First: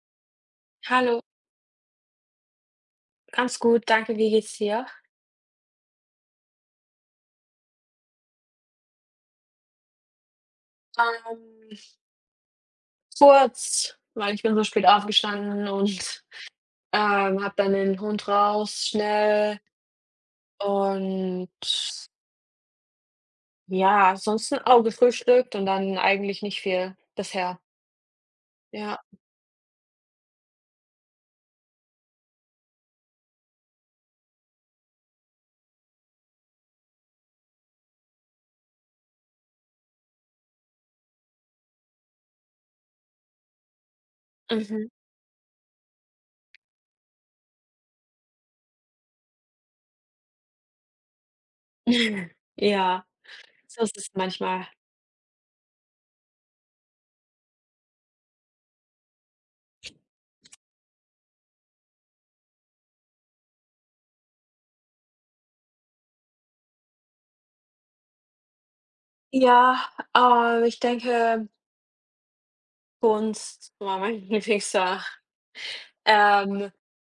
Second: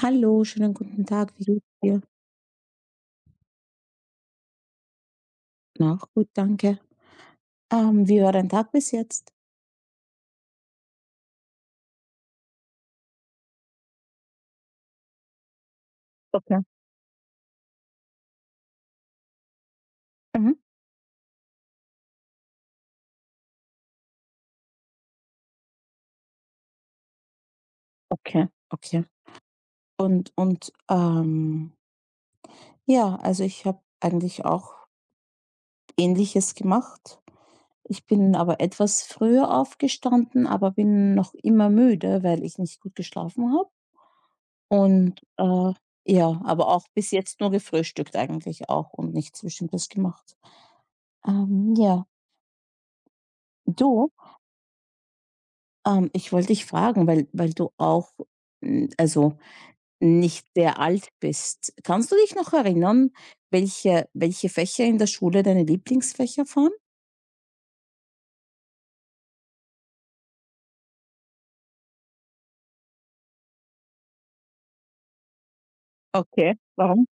Hallo, schönen guten Hallo, Tag. Wie geht's dir? ganz gut, danke. Wie geht's dir? Na, gut, danke. Wie war dein Tag bis jetzt? Ähm, Kurz, weil ich bin so spät aufgestanden und, Okay. ähm, habe dann den Hund raus schnell Mhm. und ja, ansonsten auch gefrühstückt und dann eigentlich nicht viel bisher. Okay, Ja. okay. Und, ja, also ich habe eigentlich auch Ähnliches gemacht. Ich bin aber etwas früher aufgestanden, aber bin noch immer müde, weil ich nicht gut geschlafen habe. Mhm. Und, ja, aber auch bis jetzt nur gefrühstückt eigentlich auch und nichts Bestimmtes gemacht. Ja, Ja, so ist es du? manchmal. Ich wollte dich fragen, weil du auch, also nicht sehr alt bist. Kannst du dich noch erinnern, welche Fächer in der Schule deine Lieblingsfächer waren? Ja, ich denke, Kunst war mein Lieblings. Okay, Ähm, warum?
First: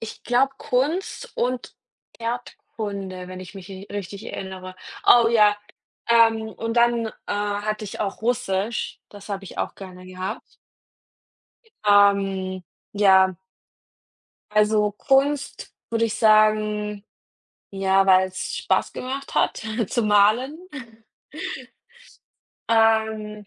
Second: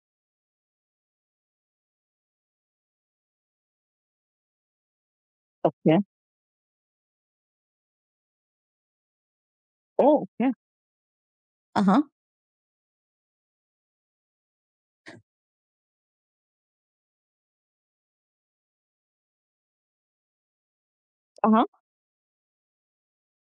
Ich glaube Kunst und Erdkunde, wenn ich mich ri richtig erinnere. Oh ja, Okay. Und dann hatte ich auch Russisch, das habe ich auch gerne Oh, okay. gehabt. Aha. Ähm, ja, also Kunst würde ich sagen, ja, weil es Spaß gemacht hat zu malen. Aha. Ähm,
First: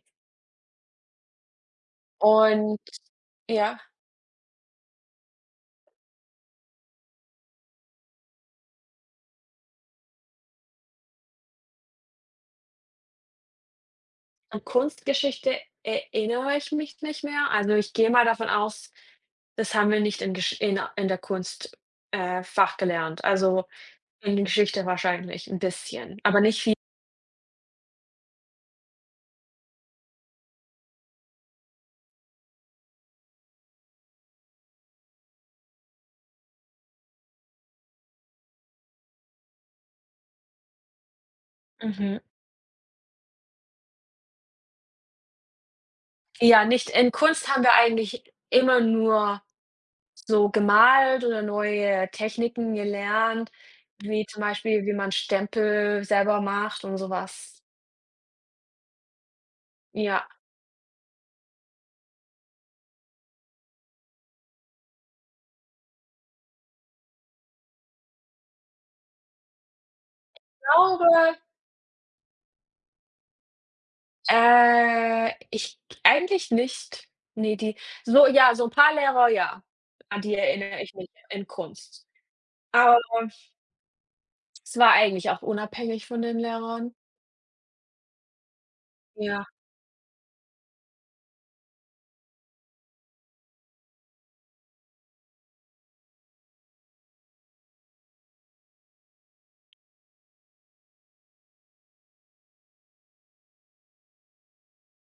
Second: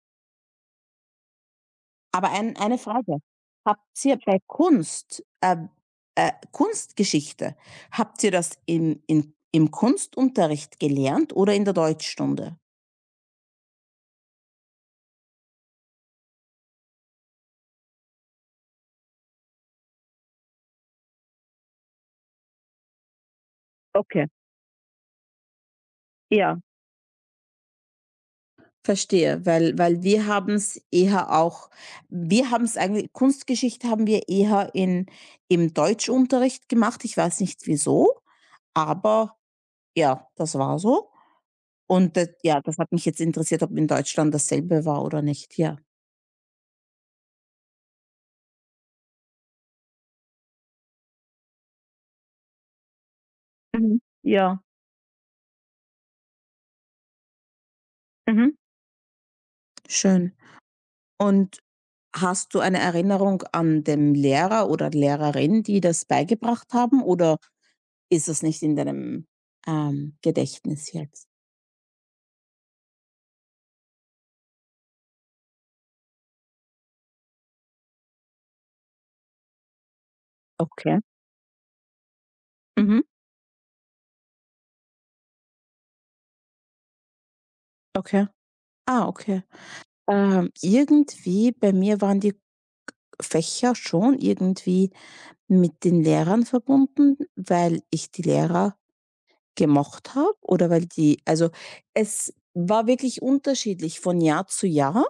Aber eine und Frage. ja, Habt ihr bei Kunst, Kunstgeschichte, habt ihr das im Kunstunterricht gelernt oder in der Deutschstunde? An Kunstgeschichte erinnere ich mich nicht mehr. Also, ich gehe mal davon aus, das haben wir nicht in Gesch in der Kunst, Fach gelernt. Also, Okay, in Geschichte wahrscheinlich ein bisschen, aber ja. nicht viel. Verstehe, weil wir haben es eher auch wir haben es eigentlich Kunstgeschichte haben wir eher in im Deutschunterricht gemacht. Ich weiß nicht wieso, aber ja, das war so. Und Mhm. d ja, das hat mich jetzt interessiert, ob in Deutschland dasselbe war oder nicht, ja. Ja, nicht in Kunst haben wir eigentlich immer nur so gemalt oder neue Techniken gelernt, Mhm. wie zum Ja. Beispiel, wie man Stempel selber macht und sowas. Mhm. Ja, Schön. Und hast du eine Erinnerung an den Lehrer oder Lehrerin, die das beigebracht haben, oder ist es nicht in deinem, ich Gedächtnis jetzt? glaube, ich eigentlich nicht. Ne, die so ja, so ein paar Lehrer, ja, an die erinnere ich Okay. mich in Kunst. Aber Mhm. es war eigentlich auch unabhängig von den Lehrern. Okay. Ah, okay. Ja. Irgendwie bei mir waren die Fächer schon irgendwie mit den Lehrern verbunden, weil ich die Lehrer gemocht habe oder weil die also, es war wirklich unterschiedlich von Jahr zu Jahr.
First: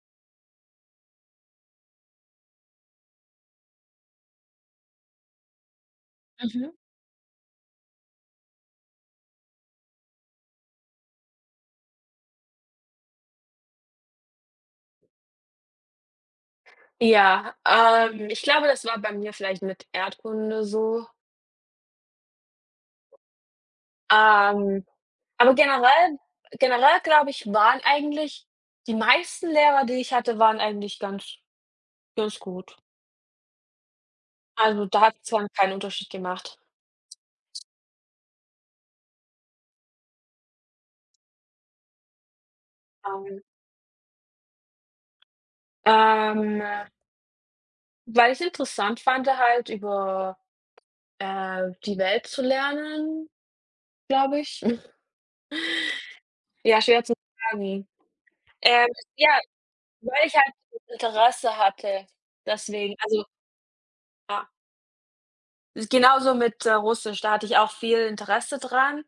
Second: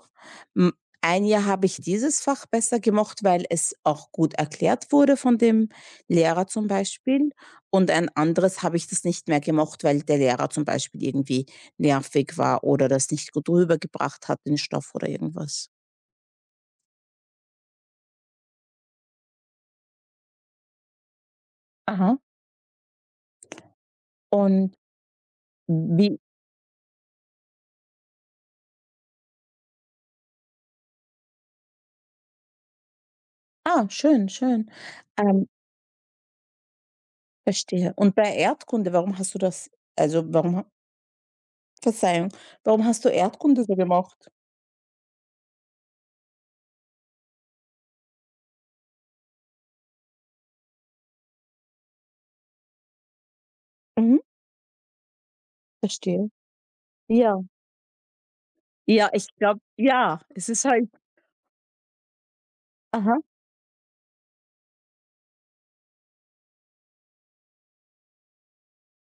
Hm, ein Jahr habe ich dieses Fach besser gemocht, weil es auch gut erklärt wurde von dem Lehrer zum Mhm. Beispiel und ein anderes habe ich das nicht mehr gemocht, weil der Lehrer zum Beispiel irgendwie nervig war oder das nicht gut rübergebracht hat, den Stoff oder irgendwas. Ja, ich glaube, das war bei mir vielleicht mit Erdkunde so. Aha. Und Ähm, aber generell wie generell glaube ich, waren eigentlich die meisten Lehrer, die ich hatte, waren eigentlich ganz gut. Ah, schön, schön. Also, da hat's Ähm, dann keinen Unterschied gemacht. Verstehe. Und bei Erdkunde, warum hast du das also, warum Verzeihung. Warum hast du Ähm, Erdkunde so gemacht? ähm, Weil ich's interessant fand, halt über die Welt zu lernen, Mhm, glaube ich. verstehe. Ja, schwer zu Ja, sagen. Ähm, ja, ich ja glaube ja, Weil ich es halt ist halt Interesse hatte, deswegen. Aha, Also, ja, ist genauso mit Russisch, da hatte ich auch viel Interesse dran,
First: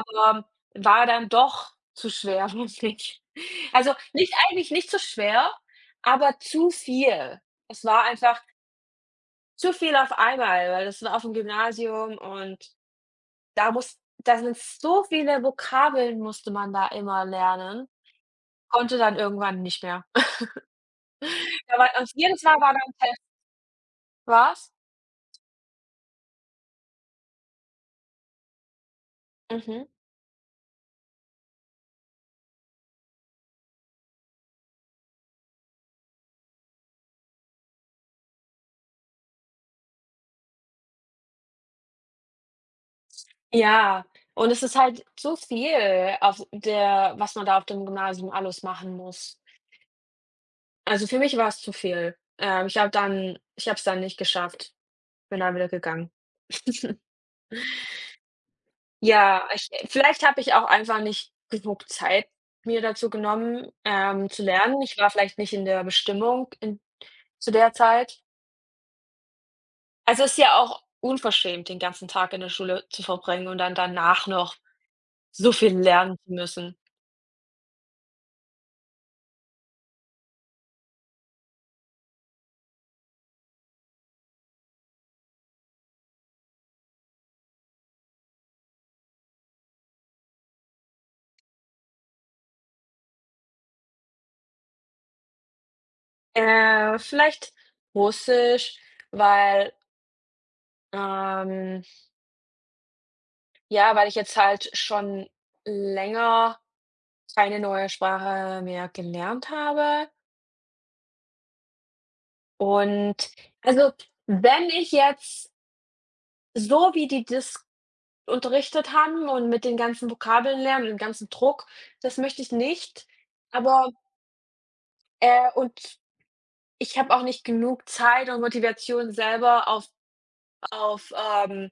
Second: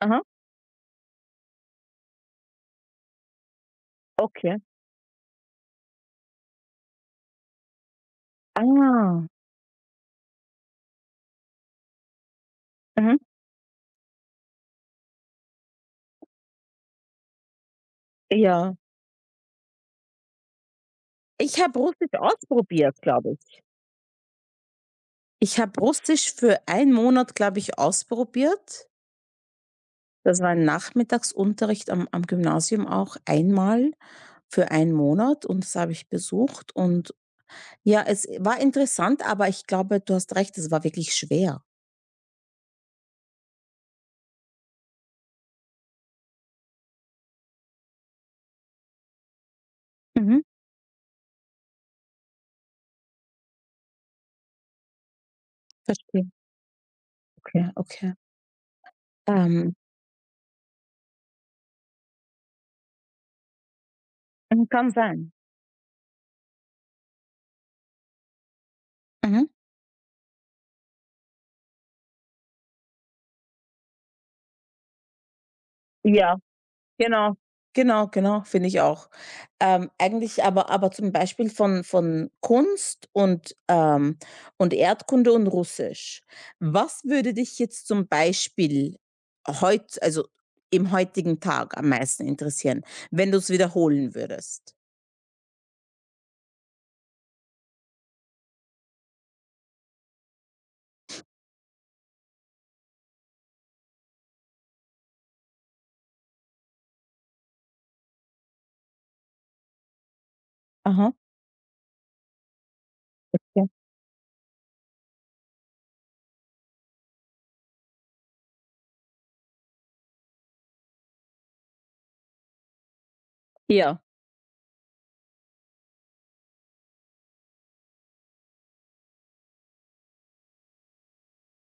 aha. war dann doch zu schwer für mich. Also, nicht Okay. eigentlich nicht so schwer, aber zu viel. Es war einfach Ah, zu viel auf einmal, weil das war auf'm Gymnasium und mhm. da sind so viele Vokabeln musste man da immer lernen, Ja. konnte dann irgendwann nicht mehr. Ich Da habe war und Russisch jedes Mal war ausprobiert, dann glaube ich. was? Ich habe Russisch für einen Monat, glaube ich, ausprobiert. Mhm. Das war ein Nachmittagsunterricht am Gymnasium auch einmal für einen Monat und das habe ich besucht und ja, es war interessant, aber ich glaube, du hast recht, es war wirklich schwer. Ja, und es ist halt so viel auf der was man da auf dem Gymnasium alles machen muss. Mhm, Also, für mich war es zu viel. Ich habe es dann nicht geschafft, bin dann wieder gegangen. verstehe. Okay, okay. Ja, ich Ähm, vielleicht habe ich auch einfach nicht genug Zeit mir dazu genommen zu Mhm, lernen. kann Ich war sein. vielleicht nicht in der Bestimmung in zu der Zeit. Mhm. Also, es ist ja auch unverschämt, den ganzen Tag in der Schule zu verbringen und dann danach noch so viel lernen zu Ja, müssen. genau. Genau, genau, finde ich auch. Eigentlich aber zum Beispiel von Kunst und Erdkunde und Russisch. Was würde dich jetzt zum Beispiel heut also, im heutigen Tag am meisten interessieren, wenn du es wiederholen würdest? Vielleicht Russisch, weil, ähm ja, weil ich jetzt halt schon länger keine neue Sprache mehr gelernt habe. Aha, Und ja. also, wenn ich jetzt so wie die das unterrichtet haben und mit den ganzen Vokabeln lernen und dem ganzen Druck, das möchte ich nicht. Aber Ja. äh, und ich habe auch nicht genug Zeit und Motivation selber auf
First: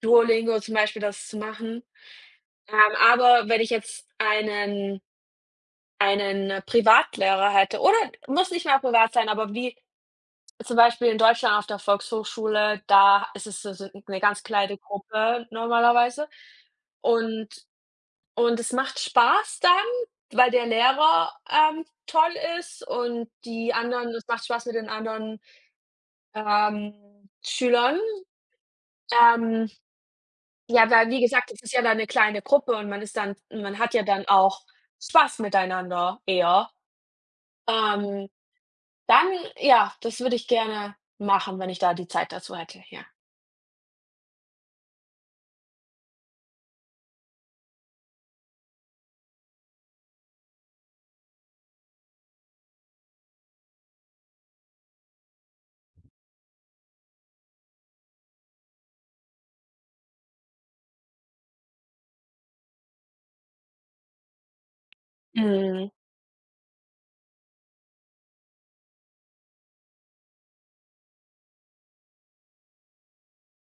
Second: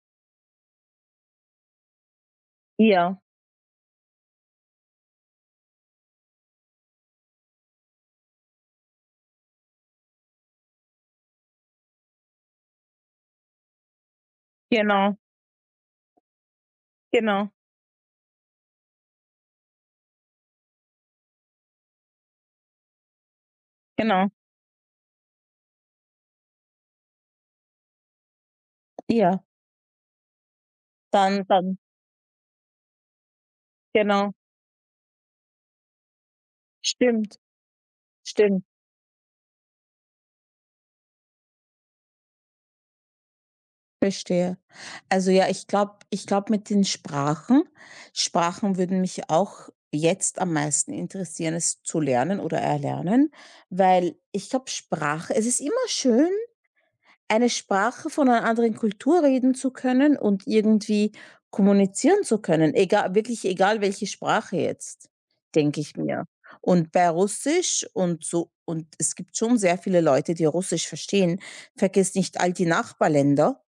Duolingo zum Beispiel das zu machen. Ja, Aber wenn ich jetzt einen Privatlehrer hätte oder muss nicht mal privat sein, aber wie zum Beispiel in Deutschland auf der Volkshochschule, da ist es so 'ne ganz kleine genau, Gruppe normalerweise und genau, und es macht Spaß dann, weil der Lehrer toll ist und die anderen es genau. macht Spaß mit den anderen, ähm, Schülern, Ja. ähm ja, weil wie Dann gesagt, es ist dann ja dann 'ne kleine Gruppe und man ist dann man hat ja dann genau. auch Spaß miteinander eher. Stimmt, Ähm, stimmt. dann ja, das würde ich gerne machen, wenn ich da die Zeit dazu hätte, ja. Verstehe. Also ja, ich glaube mit den Sprachen Sprachen würden mich auch jetzt am meisten interessieren, es zu lernen oder erlernen, weil ich glaube, Sprache es ist immer schön, eine Sprache von einer anderen Kultur reden zu können und irgendwie kommunizieren zu können, egal wirklich egal welche Sprache jetzt, denke Mhm, ich mir. Und bei Russisch und so und es gibt schon sehr viele Leute, die Russisch verstehen. Vergiss nicht all die Nachbarländer.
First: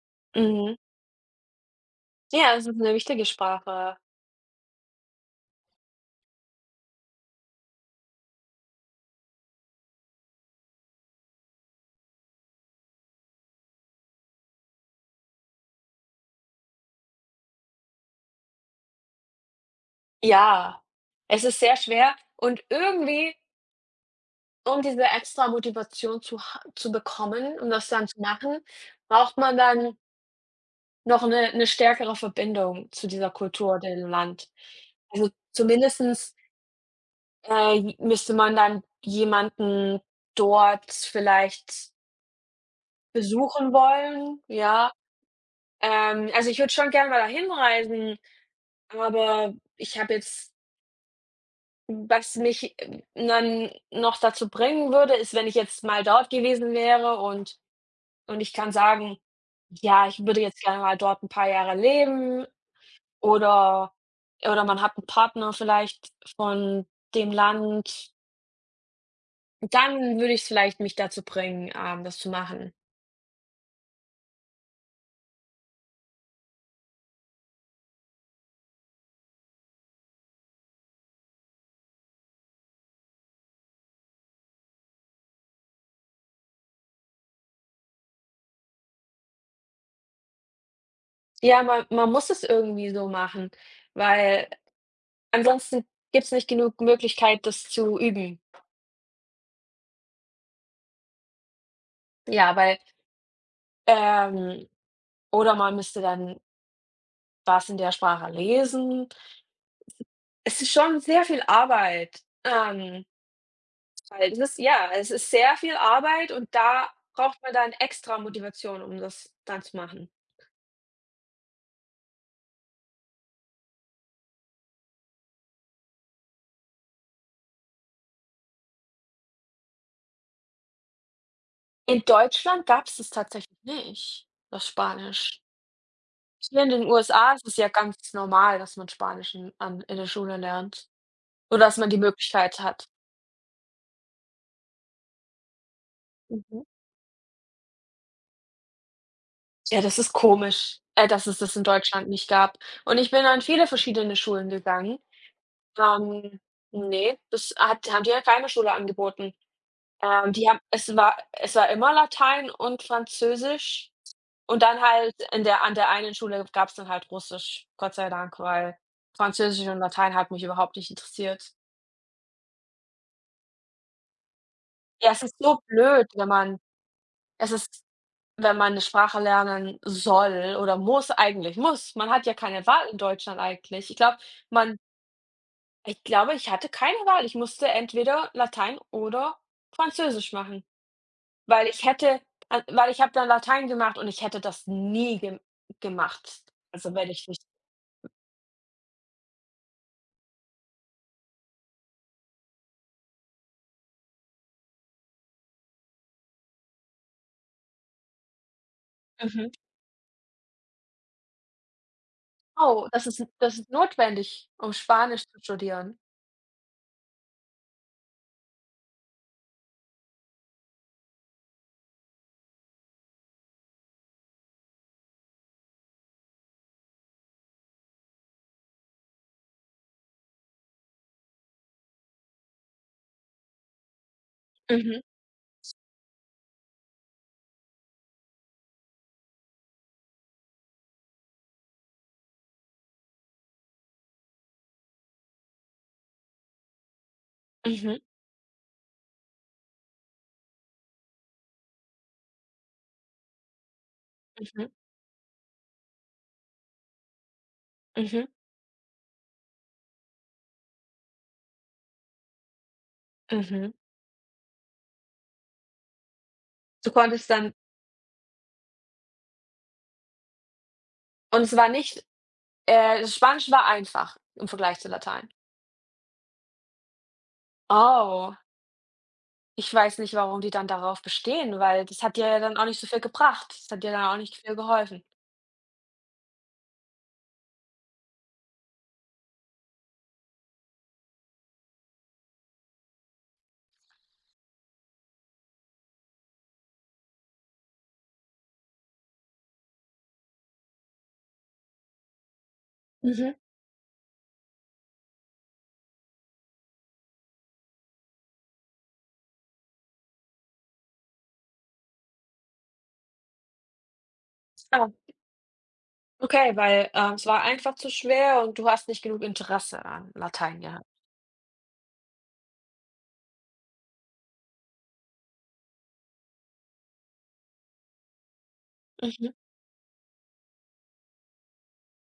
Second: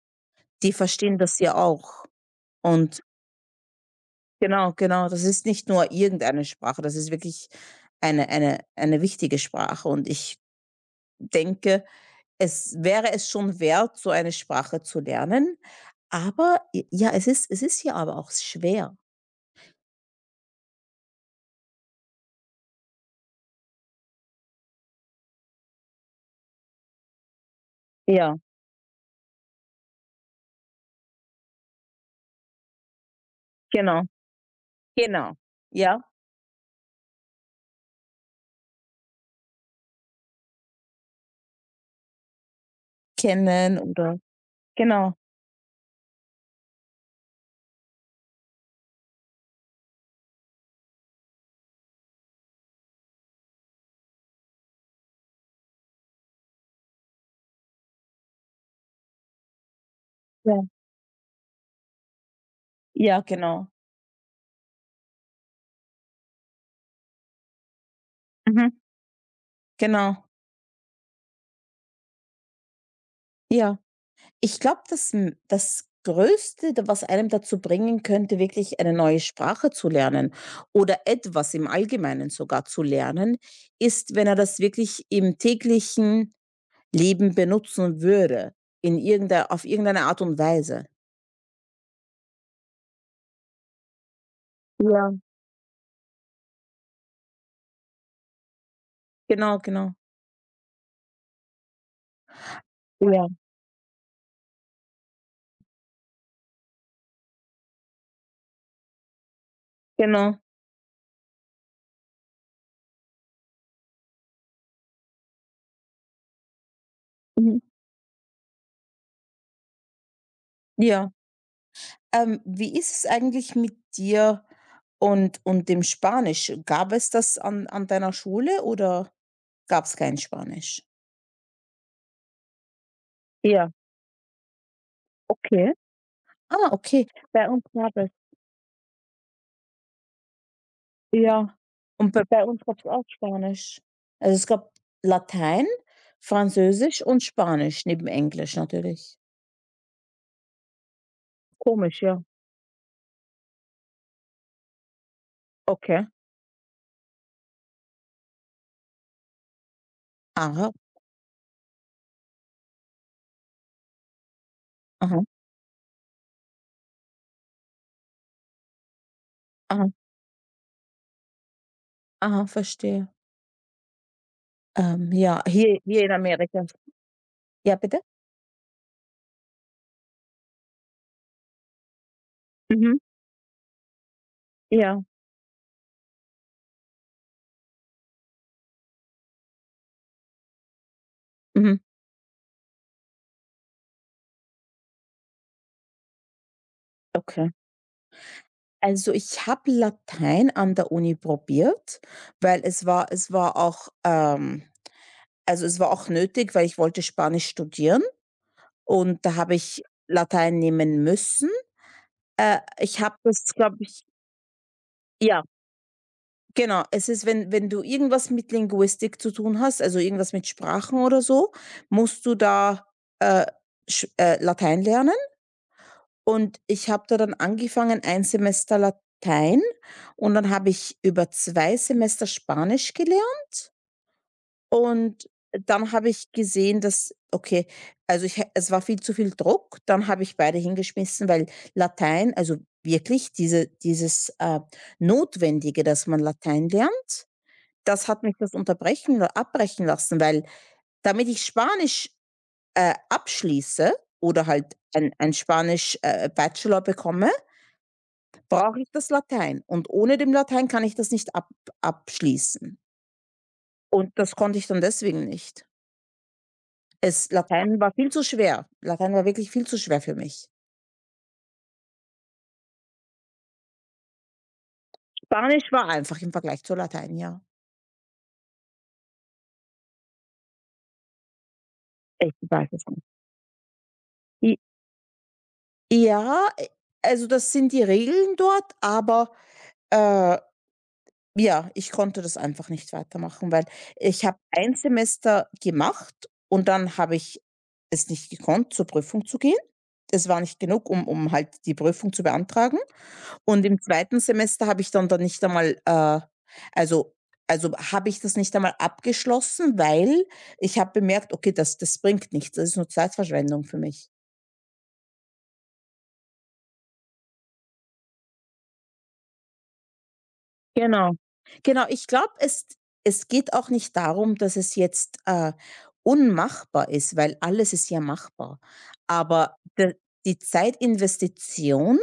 Die mhm. verstehen das ja auch. Ja, es ist 'ne Und wichtige Sprache. genau, genau, das ist nicht nur irgendeine Sprache, das ist wirklich eine eine wichtige Sprache. Und ich denke, es wäre es schon wert, so eine Sprache zu lernen, aber j ja, es ist ja aber auch schwer. Ja, es ist sehr schwer und irgendwie, um diese extra Motivation zu bekommen, um das dann zu Ja, machen, braucht man dann noch 'ne stärkere Verbindung zu dieser Kultur, genau, dem Land. Also, genau. Ja, zumindestens, j müsste man dann jemanden dort vielleicht besuchen kennen oder wollen, ja. genau, Also, ich würde schon gerne mal dahin reisen, aber ich habe jetzt was mich dann noch dazu bringen würde, ist, wenn ich jetzt mal dort gewesen wäre und ich kann sagen: „Ja, ich würde jetzt ja, gerne mal dort 'n paar Jahre leben, ja, genau. Oder oder man hat einen Partner vielleicht von dem Land, Mhm, dann genau, würde ich's vielleicht mich dazu bringen, das zu machen. ja. Ich glaube, das Größte, d was einem dazu bringen könnte, wirklich eine neue Sprache zu lernen oder etwas im Allgemeinen sogar zu lernen, ist, wenn er das wirklich im täglichen Leben benutzen würde, in irgendeiner auf irgendeine Art und Weise. Ja, man muss es irgendwie so machen, weil Ja. ansonsten gibt es nicht genug Möglichkeit, das zu üben. Genau, genau. Ja, weil Ja. ähm, oder man müsste dann was in der Sprache lesen. Genau. Es ist schon sehr viel Arbeit, weil das ist ja, es ist sehr viel Arbeit und da braucht man Mhm. dann extra Motivation, um das dann zu machen. Ja. Wie ist es eigentlich mit dir und dem Spanisch? Gab es das an deiner Schule oder gab es kein Spanisch? In Deutschland gab es das tatsächlich Ja, nicht, das Spanisch. okay. Hier in Ah, den okay. USA ist Bei es uns ja gab es ganz normal, dass man Spanisch in der Schule lernt ja. oder dass man die Und bei Möglichkeit uns gab es hat. auch Spanisch. Also, es gab Latein, Mhm. Französisch und Spanisch neben Englisch natürlich. Ja, das ist komisch, dass es das in Komisch, Deutschland ja. nicht gab. Und ich bin an viele verschiedene Schulen gegangen. Okay. Ähm, ne, das hat haben die ja keine Schule angeboten. Die haben Aha, es war immer Latein und Französisch. Und dann halt aha, in der an der einen Schule gab's dann halt Russisch, Gott sei Dank, weil Französisch und aha, Latein hat mich überhaupt nicht interessiert. aha, verstehe. Ja, es ist Ja, so hier blöd, in wenn man Amerika. es Ja, ist bitte? wenn man 'ne Sprache lernen soll oder muss. Man hat ja keine Wahl Mhm. in Deutschland eigentlich. Ich glaube, man Ja. ich glaube, ich hatte keine Wahl. Ich musste entweder Latein oder Französisch machen, weil Mhm. ich hätte a weil ich habe dann Latein gemacht und ich hätte das nie gemacht, also wenn ich nicht Okay. Also, ich habe Latein an der Uni probiert, weil es war auch, also, es war auch nötig, weil ich wollte Spanisch studieren. Und da mhm. habe ich Latein nehmen müssen. Oh, Ich das habe ist das, das ist glaube ich notwendig, um Spanisch zu ja, studieren? genau. Es ist, wenn du irgendwas mit Linguistik zu tun hast, also irgendwas mit Sprachen oder so, musst du da, äh, sch Latein lernen. Und ich habe da dann angefangen, ein Semester Latein und dann habe ich über 2 Semester Spanisch gelernt. Mhm, Und dann habe ich gesehen, dass okay, also ich hä es war viel zu viel Druck. Dann habe ich beide hingeschmissen, weil Latein also wirklich dieses, Notwendige, dass man Latein lernt, mhm, das hat mich das unterbrechen oder abbrechen lassen, weil damit ich Spanisch, abschließe oder mhm, halt ein Spanisch, Bachelor bekomme, mhm, brauche ich das Latein. Und ohne dem Latein kann ich das nicht ab abschließen. mhm. Und das konnte ich dann deswegen nicht. Du Es konntest dann Latein war viel zu schwer. Latein war wirklich viel zu schwer für mich. und es war nicht, Spanisch war einfach im Vergleich zu Latein. Spanisch war einfach im Vergleich zu Latein, ja. Oh, ich weiß nicht, warum die dann darauf bestehen, weil das hat dir Ich ja dann auch weiß nicht so es viel nicht. gebracht. Das hat dir dann auch nicht viel I geholfen. ja, also das sind die Regeln dort, aber, äh, ja, ich konnte das einfach nicht weitermachen, weil ich habe ein Semester gemacht und dann habe ich es nicht gekonnt, zur Prüfung zu gehen. Es war nicht genug, um halt die Prüfung zu beantragen. Mhm. Und im zweiten Semester habe ich dann da nicht einmal, also also habe ich das nicht einmal abgeschlossen, weil ich habe bemerkt: „Okay, das bringt nichts. Das ist nur Zeitverschwendung für mich.“ Ah, okay, weil es war einfach zu schwer und du hast nicht genug Interesse an Latein gehabt. Genau. Genau, ich glaube, es geht auch nicht darum, dass es jetzt, unmachbar ist, weil alles ist ja machbar. Mhm, Aber d die Zeitinvestition,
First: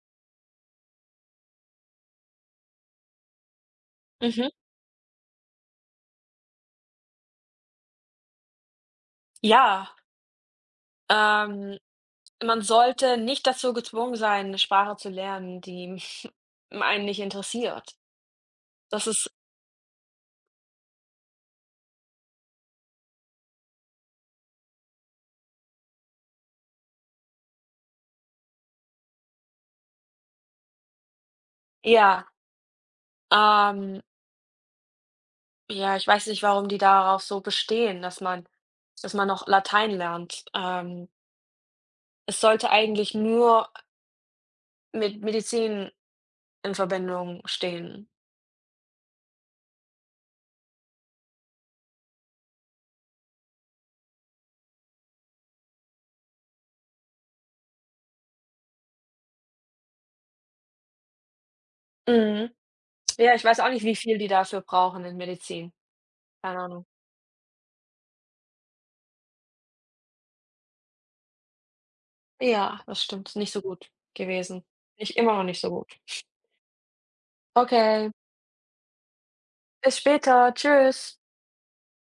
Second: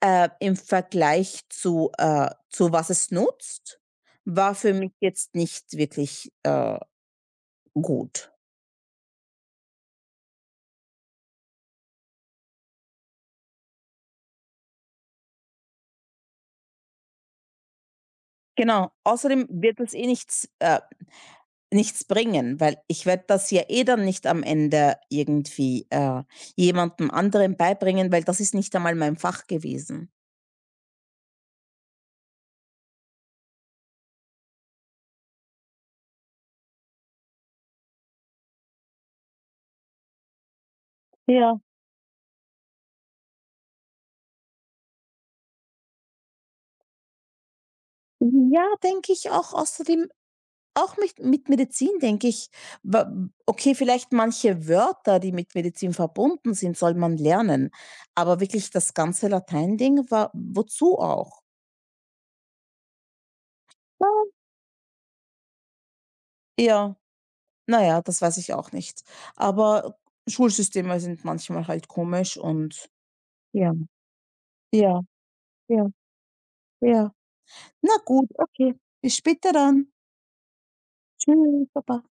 im Vergleich zu was es nutzt, mhm. war für mich jetzt nicht wirklich, gut. Ja, ähm man sollte nicht dazu gezwungen sein, eine Sprache zu lernen, die einen nicht interessiert. Genau. Das ist Außerdem wird es eh nichts bringen, weil ich werde das ja eh dann nicht am Ende irgendwie, jemandem anderen beibringen, weil das ist nicht einmal mein Fach gewesen. ja, ähm, ja, ich weiß nicht, warum die darauf so bestehen, dass man noch Latein lernt. Ja. Es sollte eigentlich nur mit Medizin in Verbindung stehen. Ja, denke ich auch. Außerdem auch mit Medizin denke ich, wa okay, vielleicht manche Wörter, die mit Medizin verbunden sind, soll man lernen, aber wirklich das ganze Latein-Ding war wozu auch? Mhm. Ja, ich weiß auch nicht, wie viel die dafür brauchen in Medizin. Keine Ahnung. Ja. Na ja, das weiß ich auch nicht. Aber Schulsysteme sind manchmal halt komisch Ja, und das stimmt, nicht so ja, gut gewesen. ja, Nicht immer noch nicht so ja, gut. ja. Na Okay, gut, okay. Bis später dann. bis später. Tschüss. Tschüss, baba.